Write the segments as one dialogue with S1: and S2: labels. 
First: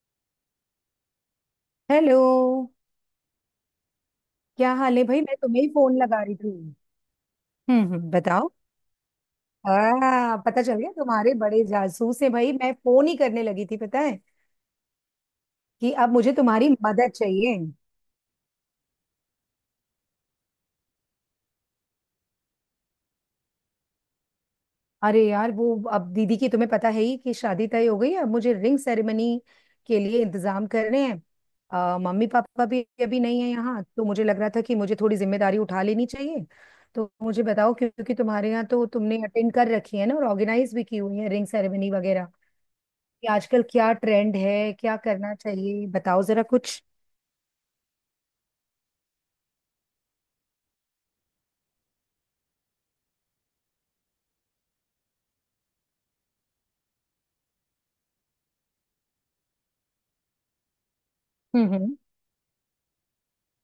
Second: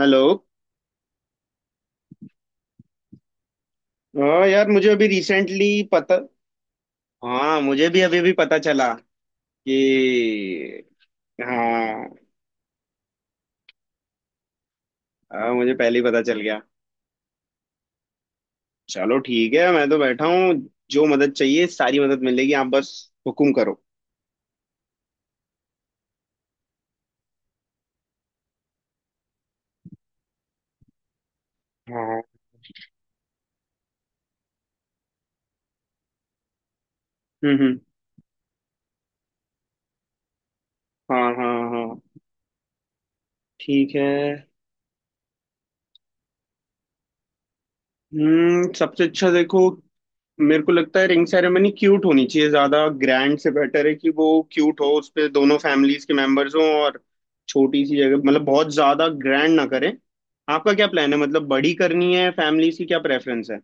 S1: Hello.
S2: Hello.
S1: हाँ यार,
S2: क्या
S1: मुझे
S2: हाल है
S1: अभी
S2: भाई? मैं तुम्हें
S1: रिसेंटली
S2: ही फोन
S1: पता।
S2: लगा रही थी।
S1: हाँ, मुझे भी अभी भी
S2: बताओ।
S1: पता चला कि
S2: पता चल गया, तुम्हारे बड़े
S1: हाँ।
S2: जासूस हैं भाई। मैं फोन ही करने लगी थी पता है
S1: हाँ, मुझे
S2: कि
S1: पहले ही
S2: अब
S1: पता
S2: मुझे
S1: चल गया।
S2: तुम्हारी मदद चाहिए।
S1: चलो ठीक है, मैं तो बैठा हूँ। जो मदद चाहिए सारी मदद मिलेगी, आप बस हुकुम करो।
S2: अरे यार, वो अब दीदी की तुम्हें पता है ही कि शादी तय हो गई है। अब मुझे रिंग सेरेमनी के लिए इंतजाम करने हैं।
S1: हाँ।
S2: मम्मी पापा भी अभी नहीं है यहाँ, तो मुझे लग रहा था कि मुझे थोड़ी जिम्मेदारी उठा लेनी चाहिए। तो मुझे
S1: हम्म,
S2: बताओ,
S1: हम्म।
S2: क्योंकि तुम्हारे यहाँ तो तुमने अटेंड कर रखी है ना, और ऑर्गेनाइज भी की हुई
S1: हाँ,
S2: है रिंग
S1: हाँ, हाँ।
S2: सेरेमनी वगैरह, कि आजकल क्या
S1: ठीक है।
S2: ट्रेंड है, क्या करना चाहिए, बताओ जरा कुछ।
S1: हम्म, सबसे अच्छा देखो, मेरे को लगता है रिंग सेरेमनी क्यूट होनी चाहिए। ज्यादा ग्रैंड से बेटर है कि वो क्यूट हो, उस पे दोनों फैमिलीज के मेंबर्स हों, और छोटी सी जगह, मतलब बहुत ज्यादा ग्रैंड ना करें। आपका क्या प्लान है, मतलब बड़ी
S2: हम्म।
S1: करनी है? फैमिलीज की क्या प्रेफरेंस है?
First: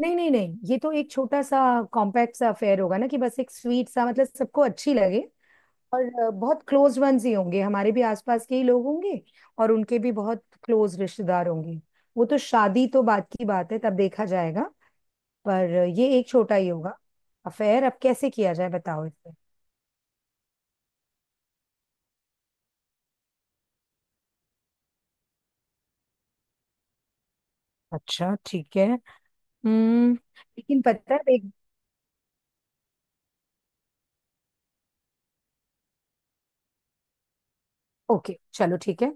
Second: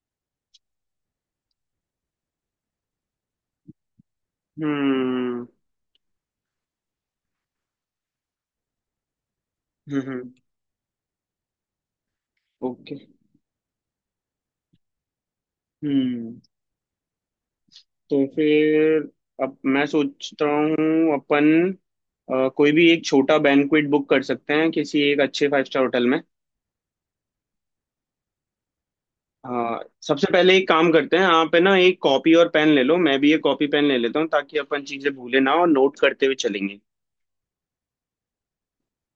S2: नहीं नहीं नहीं, ये तो एक छोटा सा कॉम्पैक्ट सा अफेयर होगा ना, कि बस एक स्वीट सा, मतलब सबको अच्छी लगे।
S1: हम्म,
S2: और बहुत क्लोज वंस ही होंगे, हमारे भी आसपास के ही लोग होंगे, और उनके भी
S1: हम्म।
S2: बहुत क्लोज रिश्तेदार होंगे। वो तो शादी
S1: ओके।
S2: तो बाद की बात है, तब देखा जाएगा। पर ये एक
S1: हम्म।
S2: छोटा ही होगा अफेयर। अब
S1: तो
S2: कैसे किया जाए,
S1: फिर
S2: बताओ इसमें।
S1: अब मैं सोचता हूँ अपन कोई भी एक छोटा बैंक्वेट बुक कर सकते हैं किसी एक अच्छे फाइव स्टार होटल में।
S2: अच्छा ठीक है।
S1: हाँ।
S2: हम्म,
S1: सबसे पहले एक
S2: लेकिन
S1: काम
S2: पता
S1: करते हैं,
S2: है एक।
S1: आप है ना एक कॉपी और पेन ले लो, मैं भी एक कॉपी पेन ले लेता हूँ, ताकि अपन चीजें भूले ना और नोट करते हुए चलेंगे।
S2: ओके चलो ठीक है।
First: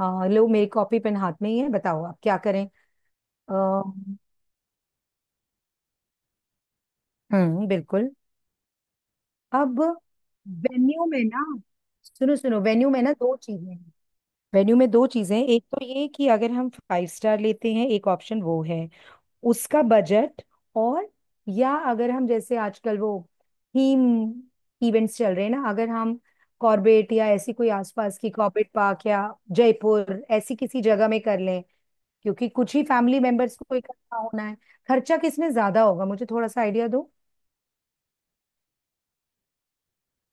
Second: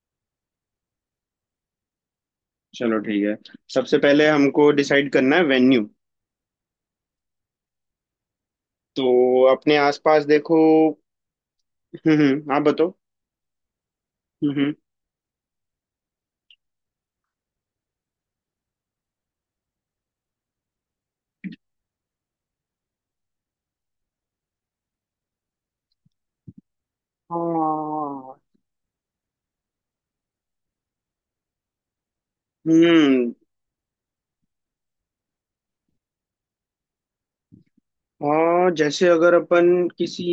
S2: लो, मेरी कॉपी पेन हाथ में ही है, बताओ आप क्या करें।
S1: चलो ठीक है।
S2: आ,
S1: सबसे पहले हमको डिसाइड करना है वेन्यू।
S2: बिल्कुल।
S1: तो अपने
S2: अब
S1: आसपास देखो।
S2: वेन्यू में ना,
S1: हम्म,
S2: सुनो सुनो,
S1: आप
S2: वेन्यू
S1: बताओ।
S2: में ना दो चीजें हैं।
S1: हम्म, हम्म।
S2: वेन्यू में दो चीजें हैं, एक तो ये कि अगर हम फाइव स्टार लेते हैं, एक ऑप्शन वो है, उसका बजट। और या अगर हम जैसे आजकल वो थीम इवेंट्स चल रहे हैं ना, अगर हम कॉर्बेट या ऐसी कोई आसपास की
S1: हाँ।
S2: कॉर्बेट पार्क या जयपुर ऐसी किसी जगह में कर लें, क्योंकि कुछ ही फैमिली
S1: हम्म।
S2: मेंबर्स को इकट्ठा होना है। खर्चा किसमें ज्यादा होगा, मुझे थोड़ा सा आइडिया दो।
S1: हाँ, जैसे अगर अपन किसी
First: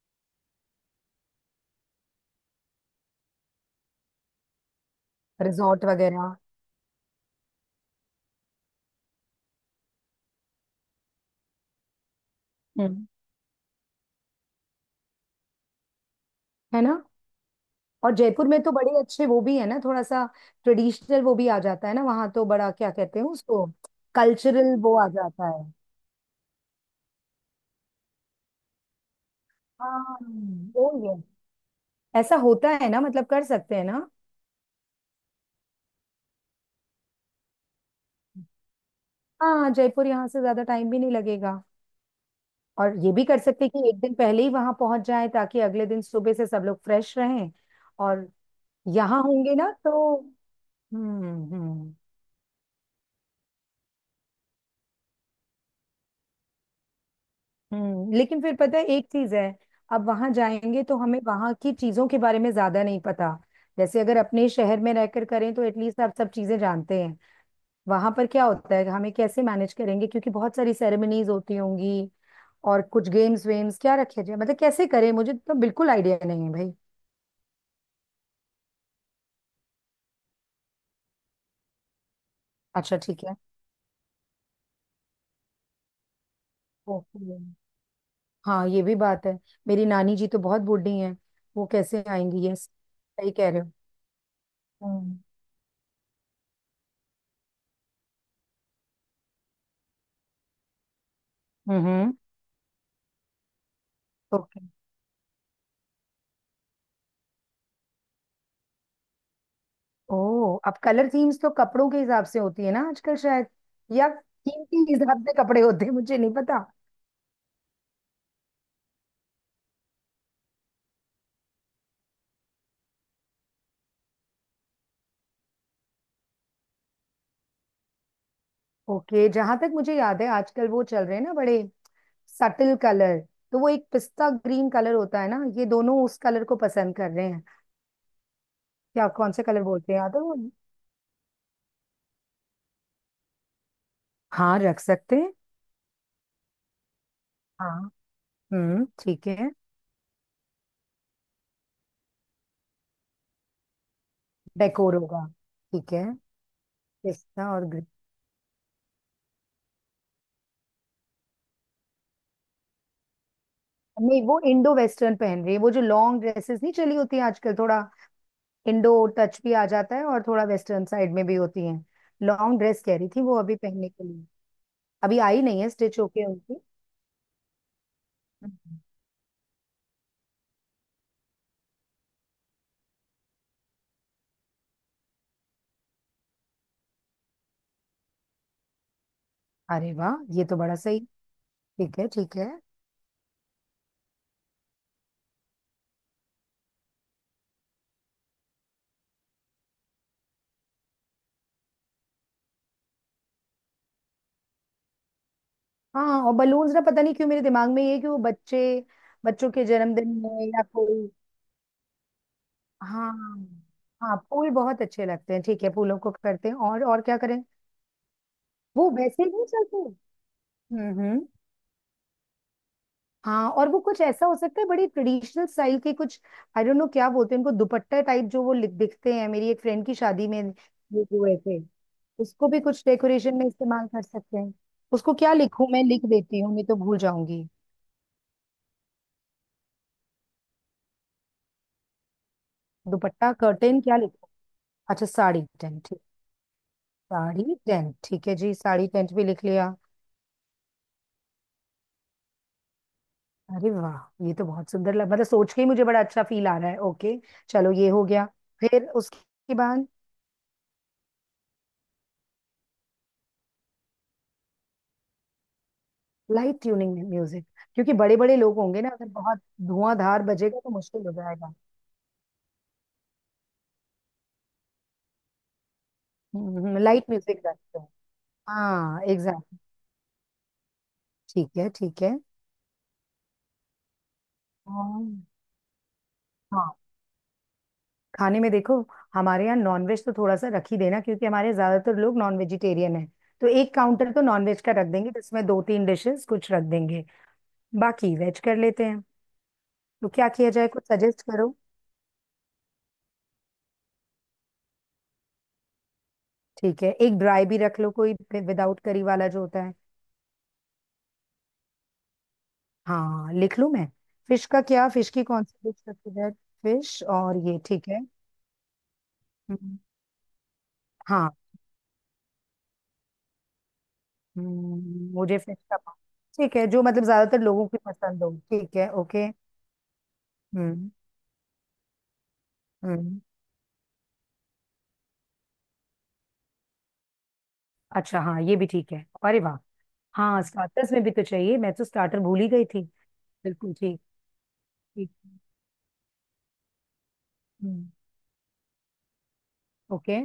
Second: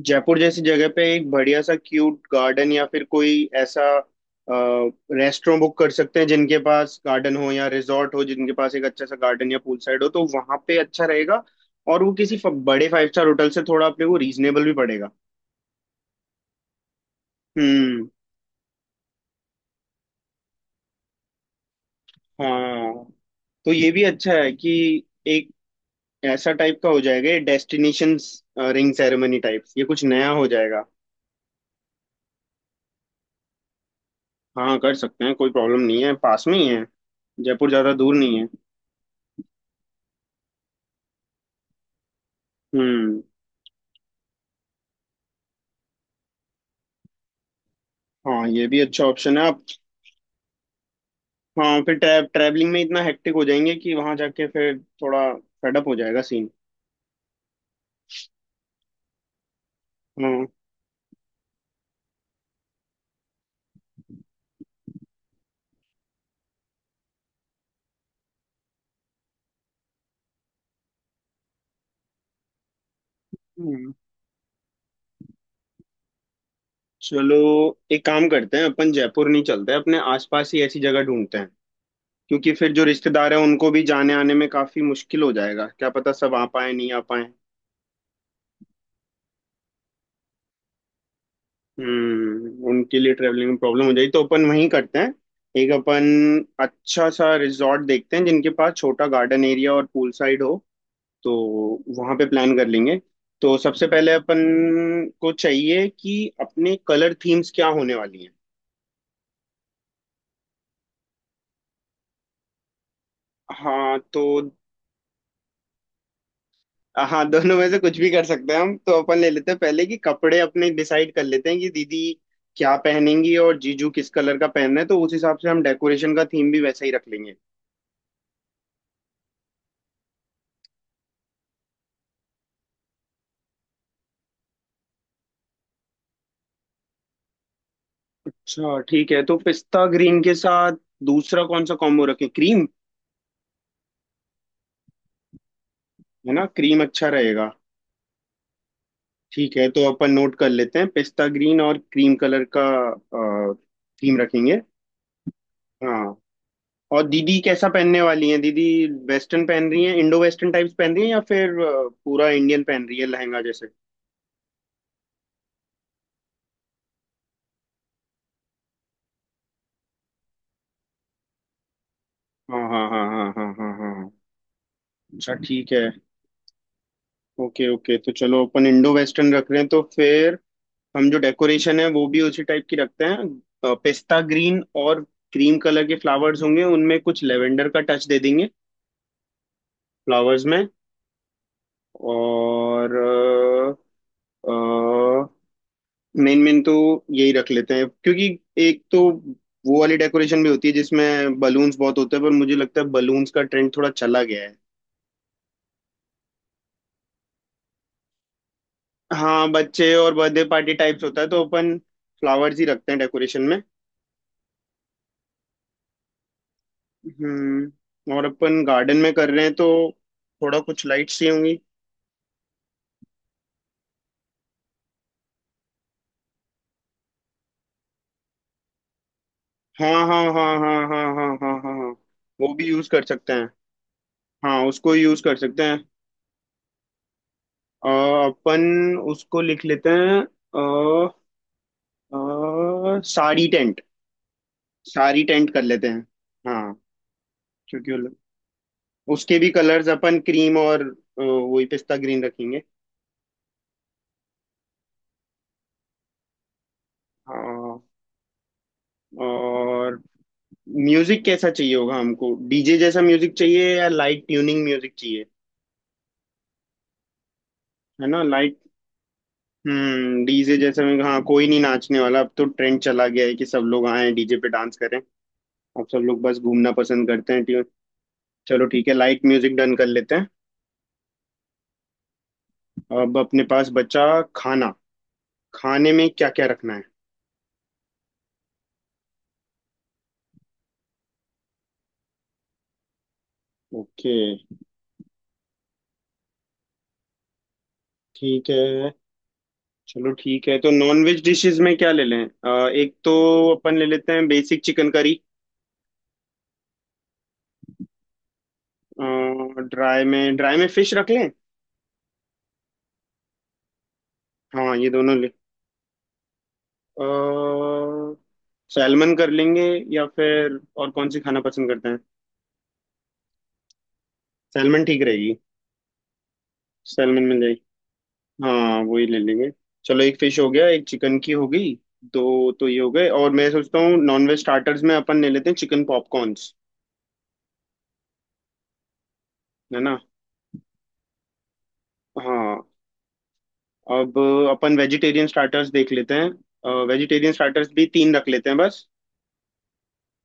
S1: जयपुर जैसी जगह पे एक बढ़िया सा क्यूट गार्डन, या फिर कोई ऐसा रेस्टोरेंट बुक
S2: रिजॉर्ट
S1: कर सकते हैं
S2: वगैरह।
S1: जिनके पास गार्डन हो या रिजॉर्ट हो, जिनके पास एक अच्छा सा गार्डन या पूल साइड हो, तो वहां पे अच्छा रहेगा। और वो किसी बड़े
S2: हम्म।
S1: फाइव स्टार होटल से थोड़ा अपने को रीजनेबल भी पड़ेगा।
S2: है ना?
S1: हम्म।
S2: और जयपुर में तो बड़े अच्छे वो भी है ना, थोड़ा सा ट्रेडिशनल वो भी आ जाता है ना वहां, तो बड़ा क्या
S1: हाँ,
S2: कहते हैं उसको,
S1: तो ये भी अच्छा है कि
S2: कल्चरल वो आ जाता
S1: एक
S2: है।
S1: ऐसा टाइप का हो जाएगा, डेस्टिनेशंस रिंग सेरेमनी टाइप, ये कुछ
S2: हाँ
S1: नया हो जाएगा।
S2: वो ही है। ऐसा होता है ना, मतलब कर सकते हैं ना?
S1: हाँ, कर सकते हैं, कोई प्रॉब्लम नहीं है, पास में ही है। जयपुर ज़्यादा दूर नहीं है।
S2: हाँ जयपुर यहाँ से ज्यादा टाइम भी नहीं लगेगा। और ये
S1: हम्म।
S2: भी कर सकते हैं कि एक दिन पहले ही वहां पहुंच जाए, ताकि अगले दिन सुबह से सब लोग फ्रेश रहें। और
S1: हाँ, ये भी अच्छा
S2: यहाँ
S1: ऑप्शन है
S2: होंगे
S1: आप।
S2: ना तो। हम्म।
S1: हाँ,
S2: हम्म।
S1: फिर ट्रैवलिंग में इतना हेक्टिक हो जाएंगे कि वहां जाके फिर थोड़ा फेडअप हो जाएगा सीन।
S2: हम्म, लेकिन फिर पता है एक चीज है। अब वहां
S1: हाँ।
S2: जाएंगे तो हमें वहां की चीजों के बारे में ज्यादा नहीं पता। जैसे अगर अपने शहर में रहकर करें तो एटलीस्ट आप सब चीजें जानते हैं वहां पर क्या होता है, हमें कैसे मैनेज करेंगे, क्योंकि बहुत सारी सेरेमनीज होती होंगी। और कुछ गेम्स वेम्स
S1: हम्म।
S2: क्या रखे जाए, मतलब कैसे करें, मुझे तो बिल्कुल आइडिया नहीं है भाई।
S1: चलो एक काम करते हैं, अपन जयपुर नहीं चलते, अपने आसपास ही ऐसी जगह ढूंढते हैं। क्योंकि फिर जो
S2: अच्छा ठीक
S1: रिश्तेदार
S2: है।
S1: हैं उनको भी जाने आने में काफी मुश्किल हो जाएगा, क्या पता सब आ पाए नहीं आ
S2: ओके।
S1: पाए।
S2: हाँ ये भी बात है। मेरी नानी जी तो बहुत बूढ़ी हैं, वो कैसे आएंगी?
S1: हम्म,
S2: यस,
S1: उनके लिए
S2: सही
S1: ट्रेवलिंग
S2: कह
S1: में
S2: रहे हो।
S1: प्रॉब्लम हो जाएगी, तो अपन वहीं करते हैं।
S2: हम्म।
S1: एक अपन अच्छा सा रिजॉर्ट देखते हैं जिनके पास छोटा गार्डन एरिया और पूल साइड हो, तो
S2: हम्म।
S1: वहां पे प्लान कर लेंगे। तो सबसे पहले अपन
S2: ओके।
S1: को चाहिए कि अपने कलर थीम्स क्या होने वाली हैं।
S2: ओह, अब कलर थीम्स तो कपड़ों के हिसाब से होती है ना आजकल शायद,
S1: हाँ
S2: या
S1: तो।
S2: थीम के हिसाब से कपड़े होते हैं, मुझे नहीं पता।
S1: हाँ, दोनों में से कुछ भी कर सकते हैं हम। तो अपन ले लेते हैं पहले कि कपड़े अपने डिसाइड कर लेते हैं कि दीदी क्या पहनेंगी और जीजू किस कलर का पहनना है, तो उस हिसाब से हम डेकोरेशन का थीम भी वैसा ही रख लेंगे।
S2: ओके, जहां तक मुझे याद है आजकल वो चल रहे हैं ना बड़े सटल कलर, तो वो एक पिस्ता ग्रीन कलर होता है ना, ये दोनों उस कलर को पसंद कर रहे हैं।
S1: अच्छा
S2: क्या
S1: ठीक है,
S2: कौन
S1: तो
S2: से कलर
S1: पिस्ता
S2: बोलते हैं, याद है
S1: ग्रीन के
S2: वो?
S1: साथ दूसरा कौन सा कॉम्बो रखें? क्रीम,
S2: हाँ रख सकते हैं।
S1: है ना? क्रीम अच्छा रहेगा।
S2: हाँ। ठीक है।
S1: ठीक है, तो अपन नोट कर लेते हैं, पिस्ता ग्रीन और क्रीम कलर का थीम रखेंगे।
S2: डेकोर होगा। ठीक है।
S1: हाँ। और दीदी
S2: पिस्ता और
S1: कैसा
S2: ग्रीन।
S1: पहनने वाली हैं? दीदी वेस्टर्न पहन रही हैं, इंडो वेस्टर्न टाइप्स पहन रही हैं, या फिर पूरा इंडियन पहन रही है लहंगा जैसे?
S2: नहीं, वो इंडो वेस्टर्न पहन रही है। वो जो लॉन्ग ड्रेसेस नहीं चली होती हैं आजकल, थोड़ा इंडो टच भी आ जाता है और थोड़ा वेस्टर्न साइड में भी होती है। लॉन्ग
S1: हाँ,
S2: ड्रेस
S1: हाँ,
S2: कह
S1: हाँ,
S2: रही थी
S1: हाँ,
S2: वो
S1: हाँ,
S2: अभी
S1: हाँ,
S2: पहनने के
S1: हाँ।
S2: लिए। अभी
S1: अच्छा
S2: आई नहीं है
S1: ठीक है।
S2: स्टिच होके उनकी।
S1: ओके, ओके, तो चलो अपन
S2: हम्म।
S1: इंडो वेस्टर्न रख रहे हैं, तो फिर हम जो डेकोरेशन है वो भी उसी टाइप की रखते हैं। पिस्ता ग्रीन और क्रीम कलर के फ्लावर्स होंगे, उनमें कुछ लेवेंडर का टच दे देंगे,
S2: अरे वाह,
S1: फ्लावर्स
S2: ये तो
S1: में।
S2: बड़ा सही। ठीक है ठीक है।
S1: और मेन मेन तो यही रख लेते हैं, क्योंकि एक तो वो वाली डेकोरेशन भी होती है जिसमें बलून्स बहुत होते हैं, पर मुझे लगता है बलून्स का ट्रेंड थोड़ा चला गया है।
S2: हाँ, और बलून्स ना, पता नहीं क्यों मेरे दिमाग में ये है कि वो बच्चे,
S1: हाँ,
S2: बच्चों के
S1: बच्चे
S2: जन्मदिन
S1: और
S2: में
S1: बर्थडे
S2: या
S1: पार्टी टाइप्स
S2: कोई।
S1: होता है, तो अपन फ्लावर्स ही रखते हैं
S2: हाँ।
S1: डेकोरेशन में।
S2: हाँ फूल बहुत अच्छे लगते हैं, ठीक है फूलों को करते हैं। और क्या करें?
S1: हम्म, और अपन
S2: वो
S1: गार्डन में
S2: वैसे ही
S1: कर रहे
S2: नहीं
S1: हैं, तो
S2: चलते।
S1: थोड़ा कुछ लाइट्स
S2: हम्म।
S1: चाहिए।
S2: हाँ, और वो कुछ ऐसा हो सकता है, बड़ी ट्रेडिशनल स्टाइल के कुछ, आई डोंट नो क्या बोलते हैं उनको, दुपट्टा टाइप जो वो दिखते हैं, मेरी एक फ्रेंड
S1: हाँ,
S2: की
S1: हाँ,
S2: शादी में
S1: हाँ, हाँ,
S2: ये
S1: हाँ, हाँ, हाँ, हाँ,
S2: हुए
S1: हाँ,
S2: थे।
S1: हाँ, हाँ।
S2: उसको
S1: वो
S2: भी
S1: भी
S2: कुछ
S1: यूज कर सकते
S2: डेकोरेशन में
S1: हैं।
S2: इस्तेमाल कर सकते हैं।
S1: हाँ, उसको
S2: उसको
S1: यूज
S2: क्या
S1: कर सकते
S2: लिखूं, मैं
S1: हैं।
S2: लिख देती हूँ नहीं तो भूल जाऊंगी।
S1: अ, अपन उसको लिख लेते हैं। अ,
S2: दुपट्टा,
S1: साड़ी टेंट।
S2: कर्टेन, क्या लिखूं? अच्छा
S1: साड़ी
S2: साड़ी
S1: टेंट कर
S2: टेंट,
S1: लेते
S2: ठीक।
S1: हैं। हाँ।
S2: साड़ी
S1: क्योंकि
S2: टेंट ठीक है जी, साड़ी टेंट भी
S1: उसके
S2: लिख
S1: भी
S2: लिया।
S1: कलर्स अपन क्रीम और वही पिस्ता ग्रीन रखेंगे।
S2: अरे वाह, ये तो बहुत सुंदर लग, मतलब सोच के ही मुझे बड़ा अच्छा फील आ रहा है। ओके चलो
S1: हाँ।
S2: ये हो गया, फिर उसके बाद।
S1: और म्यूजिक कैसा चाहिए होगा हमको? डीजे जैसा म्यूजिक चाहिए या लाइट ट्यूनिंग म्यूजिक चाहिए?
S2: लाइट ट्यूनिंग में म्यूजिक, क्योंकि
S1: है
S2: बड़े
S1: ना,
S2: बड़े लोग
S1: लाइट।
S2: होंगे ना, अगर बहुत धुआंधार
S1: हम्म, डीजे
S2: बजेगा तो
S1: जैसे मैं,
S2: मुश्किल हो
S1: हाँ, कोई
S2: जाएगा।
S1: नहीं नाचने वाला अब, तो ट्रेंड चला गया है कि सब लोग आए डीजे पे डांस करें। अब सब लोग बस घूमना
S2: लाइट
S1: पसंद करते
S2: म्यूजिक
S1: हैं
S2: रखते हैं।
S1: चलो ठीक है,
S2: हाँ
S1: लाइट
S2: एग्जैक्ट।
S1: म्यूजिक डन कर लेते हैं।
S2: ठीक है ठीक है।
S1: अब अपने पास बचा खाना।
S2: और-
S1: खाने में क्या क्या रखना
S2: हाँ,
S1: है?
S2: खाने में देखो, हमारे यहाँ नॉनवेज तो थोड़ा सा रख ही देना, क्योंकि हमारे ज्यादातर लोग नॉन वेजिटेरियन है। तो एक
S1: ओके।
S2: काउंटर तो नॉनवेज का रख देंगे, जिसमें दो तीन डिशेस कुछ रख देंगे, बाकी वेज
S1: ठीक
S2: कर लेते
S1: है।
S2: हैं। तो
S1: चलो
S2: क्या
S1: ठीक
S2: किया
S1: है,
S2: जाए,
S1: तो
S2: कुछ
S1: नॉन वेज
S2: सजेस्ट करो।
S1: डिशेस में क्या ले लें? एक तो अपन ले लेते हैं बेसिक चिकन करी।
S2: ठीक है, एक ड्राई भी रख लो, कोई विदाउट करी वाला जो होता है।
S1: ड्राई में फिश रख लें।
S2: हाँ, लिख लूँ मैं? फिश का
S1: हाँ,
S2: क्या,
S1: ये
S2: फिश
S1: दोनों
S2: की
S1: ले,
S2: कौन सी डिश सबसे बेस्ट?
S1: अ,
S2: फिश, और ये ठीक है।
S1: सैलमन कर लेंगे।
S2: हम्म।
S1: या फिर और कौन सी
S2: हाँ।
S1: खाना पसंद करते हैं? सैलमन ठीक रहेगी।
S2: मुझे फिश का पा- ठीक है, जो मतलब
S1: सैलमन मिल
S2: ज्यादातर
S1: जाएगी।
S2: लोगों की पसंद हो, ठीक
S1: हाँ,
S2: है
S1: वही ले
S2: ओके।
S1: लेंगे। चलो, एक फिश हो गया, एक
S2: हम्म।
S1: चिकन की हो गई, दो तो ये हो गए।
S2: हम्म
S1: और मैं सोचता हूँ नॉनवेज स्टार्टर्स में अपन ले लेते हैं चिकन पॉपकॉर्न्स।
S2: अच्छा, हाँ ये भी ठीक है, अरे वाह।
S1: है ना।
S2: हाँ स्टार्टर्स में भी तो चाहिए, मैं तो स्टार्टर भूल ही गई
S1: हाँ।
S2: थी। बिल्कुल ठीक।
S1: अब अपन
S2: ठीक।
S1: वेजिटेरियन स्टार्टर्स देख लेते हैं, वेजिटेरियन स्टार्टर्स भी
S2: हम्म।
S1: तीन रख लेते हैं बस।
S2: ओके।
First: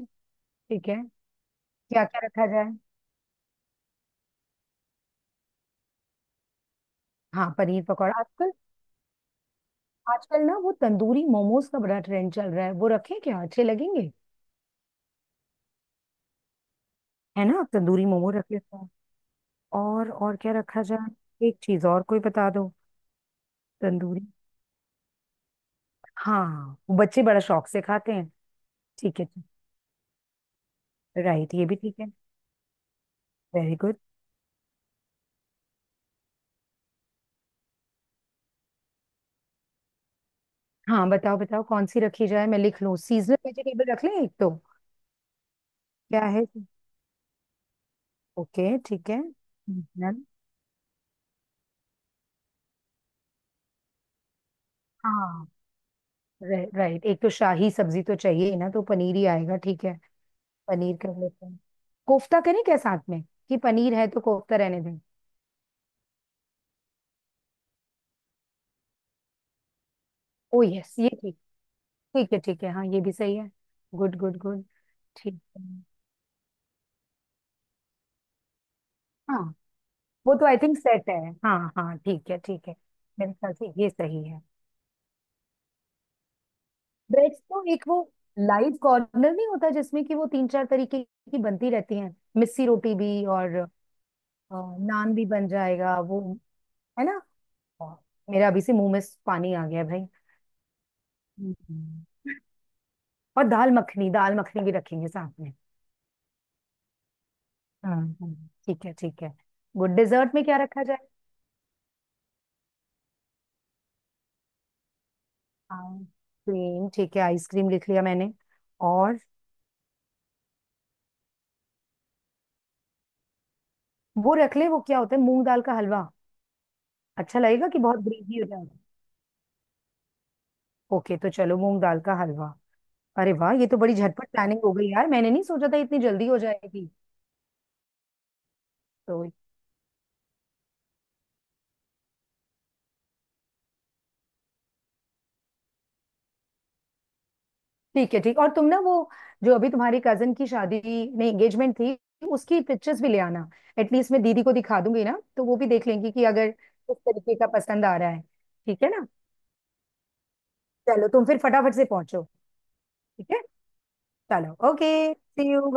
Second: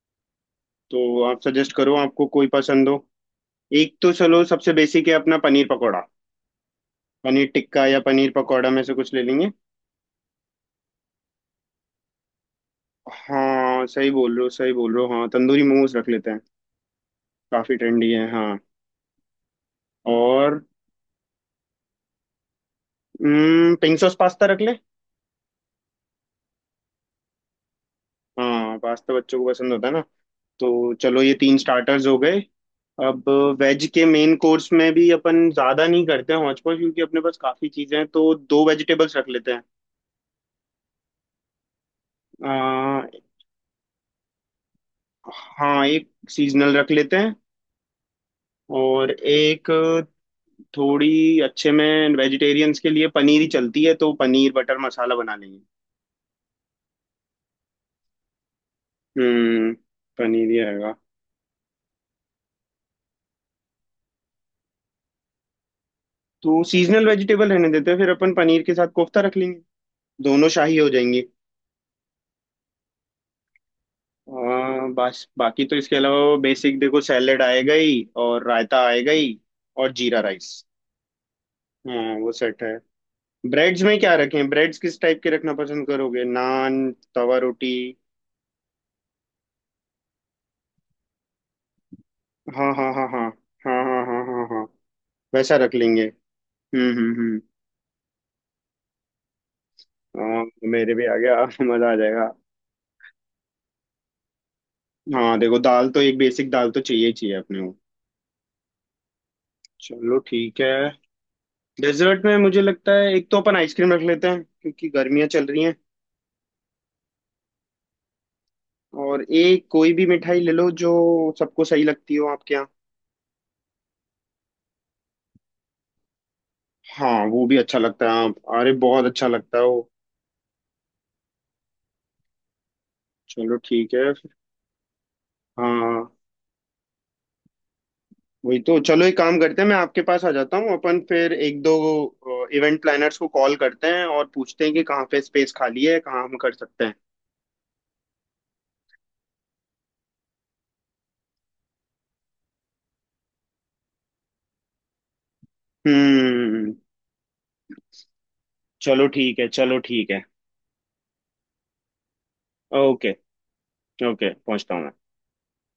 S2: ठीक है।
S1: तो आप सजेस्ट करो,
S2: क्या क्या
S1: आपको
S2: रखा
S1: कोई
S2: जाए?
S1: पसंद हो। एक तो चलो, सबसे बेसिक है अपना पनीर पकौड़ा। पनीर
S2: हाँ पनीर
S1: टिक्का या
S2: पकौड़ा,
S1: पनीर
S2: आजकल,
S1: पकौड़ा में से कुछ ले लेंगे।
S2: आजकल ना वो तंदूरी मोमोज का बड़ा ट्रेंड चल रहा है, वो रखें, क्या अच्छे
S1: हाँ,
S2: लगेंगे?
S1: सही बोल रहे हो, सही बोल रहे हो। हाँ, तंदूरी मोमोज रख लेते हैं।
S2: है ना,
S1: काफी
S2: तंदूरी
S1: ट्रेंडी है,
S2: मोमो
S1: हाँ।
S2: रखे। और क्या
S1: और
S2: रखा जाए, एक चीज और कोई बता दो।
S1: Pink sauce
S2: tandoori.
S1: पास्ता रख ले।
S2: हाँ वो बच्चे बड़ा शौक से खाते हैं।
S1: हाँ, पास्ता
S2: ठीक है
S1: बच्चों
S2: तो।
S1: को पसंद होता है ना। तो चलो, ये
S2: राइट,
S1: तीन
S2: ये भी ठीक
S1: स्टार्टर्स
S2: है।
S1: हो गए। अब
S2: वेरी
S1: वेज
S2: गुड।
S1: के मेन कोर्स में भी अपन ज्यादा नहीं करते हैं हॉच पॉच, क्योंकि अपने पास काफी चीजें हैं, तो दो वेजिटेबल्स रख लेते हैं।
S2: हाँ बताओ बताओ, कौन सी रखी जाए, मैं लिख लूँ,
S1: आ,
S2: सीजनल वेजिटेबल रख लें एक तो?
S1: हाँ, एक
S2: क्या है?
S1: सीजनल रख लेते हैं।
S2: ओके ठीक
S1: और
S2: है,
S1: एक
S2: सीजनल।
S1: थोड़ी अच्छे में वेजिटेरियंस के लिए पनीर ही चलती है, तो पनीर बटर मसाला बना
S2: हाँ,
S1: लेंगे।
S2: राइट, एक तो शाही सब्जी तो चाहिए ही ना, तो पनीर ही आएगा,
S1: हम्म,
S2: ठीक है।
S1: पनीर ही रहेगा।
S2: पनीर कर लेते हैं, कोफ्ता करें क्या साथ में? कि पनीर है तो कोफ्ता रहने दें।
S1: तो सीजनल वेजिटेबल रहने देते हैं, फिर अपन पनीर के साथ कोफ्ता रख लेंगे, दोनों
S2: ओ
S1: शाही हो
S2: यस, ये
S1: जाएंगी।
S2: ठीक। ठीक है ठीक है, हाँ ये भी सही है। Good good good.
S1: बस
S2: ठीक है।
S1: बाकी तो इसके अलावा बेसिक देखो, सैलेड आएगा ही और रायता आएगा ही
S2: हाँ।
S1: और जीरा
S2: वो तो
S1: राइस।
S2: आई थिंक सेट है, हाँ हाँ
S1: हाँ,
S2: ठीक
S1: वो
S2: है
S1: सेट
S2: ठीक है।
S1: है।
S2: मेरे ख्याल से
S1: ब्रेड्स
S2: ये
S1: में क्या
S2: सही है।
S1: रखें? ब्रेड्स किस टाइप के रखना पसंद करोगे, नान, तवा
S2: ब्रेड्स तो
S1: रोटी?
S2: एक वो लाइव कॉर्नर नहीं होता, जिसमें कि वो तीन चार तरीके की बनती रहती हैं, मिस्सी
S1: हाँ, हाँ,
S2: रोटी
S1: हाँ, हाँ,
S2: भी और
S1: हाँ, हाँ, हाँ, हाँ, हाँ,
S2: नान भी बन
S1: वैसा रख
S2: जाएगा
S1: लेंगे।
S2: वो।
S1: हम्म,
S2: है
S1: हम्म,
S2: ना?
S1: हम्म।
S2: मेरा अभी से मुंह में पानी आ गया भाई।
S1: हाँ, मेरे भी आ गया मजा आ
S2: हम्म।
S1: जाएगा।
S2: और दाल मखनी, दाल मखनी भी रखेंगे साथ
S1: हाँ
S2: में?
S1: देखो, दाल तो एक बेसिक दाल तो चाहिए ही चाहिए अपने को।
S2: हाँ। हाँ, ठीक है ठीक है। गुड,
S1: चलो
S2: डिजर्ट में क्या
S1: ठीक है।
S2: रखा जाए?
S1: डेजर्ट में मुझे लगता है एक तो अपन आइसक्रीम रख लेते हैं, क्योंकि गर्मियाँ चल रही हैं।
S2: आइसक्रीम ठीक है, आइसक्रीम लिख लिया मैंने। और
S1: और एक कोई भी मिठाई ले लो जो सबको सही लगती हो आपके यहाँ।
S2: वो रख ले, वो क्या होता है मूंग दाल का हलवा,
S1: हाँ,
S2: अच्छा
S1: वो भी
S2: लगेगा
S1: अच्छा
S2: कि बहुत
S1: लगता है, हाँ।
S2: ग्रेवी हो
S1: अरे,
S2: जाएगा?
S1: बहुत अच्छा लगता है वो।
S2: ओके तो चलो, मूंग दाल का हलवा। अरे वाह,
S1: चलो
S2: ये तो
S1: ठीक
S2: बड़ी
S1: है
S2: झटपट
S1: फिर।
S2: प्लानिंग हो गई यार, मैंने नहीं सोचा था इतनी
S1: हाँ
S2: जल्दी हो जाएगी।
S1: वही तो। चलो एक
S2: तो
S1: काम करते हैं, मैं आपके पास आ जाता हूँ। अपन फिर एक दो इवेंट प्लानर्स को कॉल करते हैं और पूछते हैं कि कहाँ पे स्पेस खाली है, कहाँ हम कर सकते हैं।
S2: ठीक है ठीक, और तुम ना वो जो अभी तुम्हारी कजन की शादी में एंगेजमेंट थी, उसकी पिक्चर्स भी ले आना, एटलीस्ट मैं दीदी को दिखा दूंगी ना, तो वो भी देख लेंगी कि अगर
S1: हम्म।
S2: किस तरीके का पसंद आ रहा है। ठीक है ना?
S1: चलो ठीक है, चलो ठीक है।
S2: चलो तुम फिर फटाफट से पहुंचो। ठीक
S1: ओके।
S2: है।
S1: ओके,
S2: चलो
S1: पहुँचता हूँ मैं।
S2: Okay, see you.